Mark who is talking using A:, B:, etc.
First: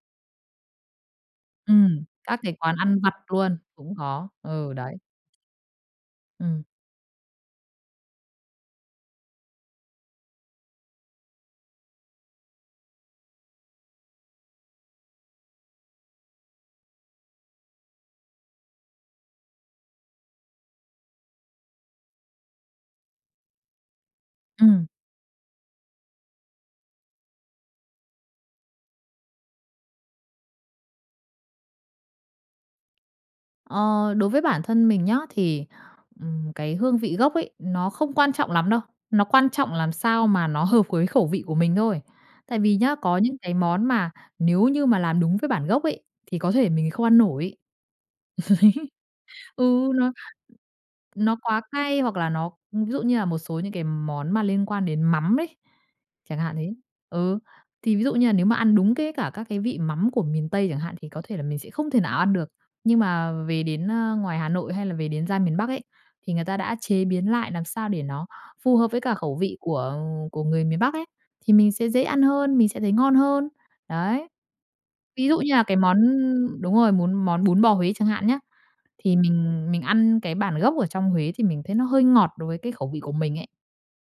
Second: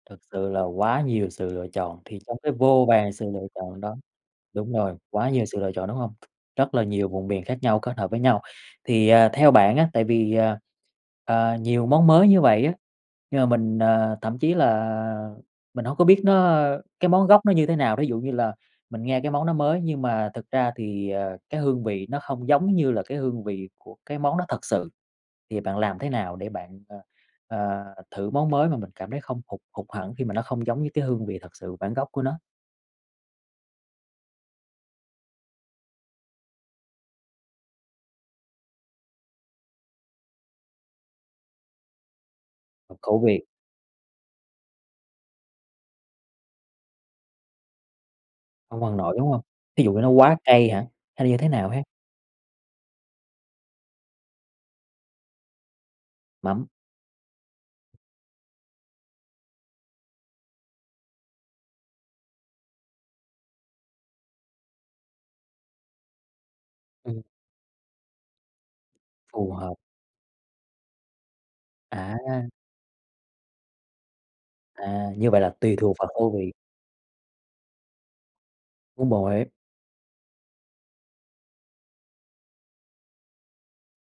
A: Thực sự là quá nhiều sự lựa chọn,
B: Ừm,
A: thì trong
B: các
A: cái
B: cái quán
A: vô
B: ăn vặt
A: vàn sự lựa
B: luôn,
A: chọn
B: cũng
A: đó
B: có. Ừ,
A: đúng rồi,
B: đấy.
A: quá nhiều sự lựa chọn, đúng hông?
B: Ừm.
A: Rất là nhiều vùng miền khác nhau kết hợp với nhau, thì, ờ, theo bạn á, tại vì, ờ, ờ, nhiều món mới như vậy á, nhưng mà mình, ờ, thậm chí là mình hông có biết nó cái món gốc nó như thế nào, thí dụ như là mình nghe cái món nó mới nhưng mà thực ra thì, ờ, cái hương vị nó không giống như là cái hương vị của cái món đó thật
B: Ừm.
A: sự, thì bạn làm thế nào để bạn, ờ, ờ, thử món mới mà mình cảm thấy không hụt hụt hẫng khi mà nó không giống như cái hương vị thật sự bản gốc của nó?
B: Ờ, đối với bản thân mình nhá, thì, ừm, cái hương vị gốc ấy, nó không quan trọng lắm đâu, nó quan trọng làm sao mà nó hợp với khẩu vị của mình thôi. Tại vì
A: Hợp
B: nhá, có
A: khẩu
B: những
A: vị.
B: cái món mà nếu như mà làm đúng với bản gốc ấy, thì có thể mình không ăn nổi.
A: Không ăn nổi, đúng hông? Thí
B: Ừ,
A: dụ như nó
B: nó
A: quá cay hả? Hay là
B: nó
A: như thế
B: quá
A: nào ha?
B: cay hoặc là nó, ưm, ví dụ như là một số những cái món mà liên quan đến mắm đi, chẳng hạn
A: Mắm.
B: thế. Ừ, thì ví dụ như là nếu mà ăn đúng cái cả các cái vị mắm của miền Tây chẳng hạn thì có thể là mình sẽ không thể nào ăn được, nhưng mà về đến, ơ, ngoài Hà Nội hay là về đến ra miền Bắc ấy, thì người ta đã chế
A: Ừm.
B: biến lại làm sao để nó phù hợp với cả khẩu
A: Phù
B: vị
A: hợp.
B: của của người miền Bắc ấy, thì mình sẽ dễ ăn
A: À!
B: hơn, mình sẽ thấy ngon hơn. Đấy,
A: À!
B: ví
A: Như
B: dụ
A: vậy là
B: như là
A: tùy
B: cái
A: thuộc
B: món,
A: vào khẩu vị.
B: ưm đúng rồi, muốn món bún bò Huế chẳng hạn nhá,
A: Bún
B: thì
A: bò Huế.
B: mình mình ăn cái bản gốc ở trong Huế thì mình thấy nó hơi ngọt đối với cái khẩu vị của mình ấy.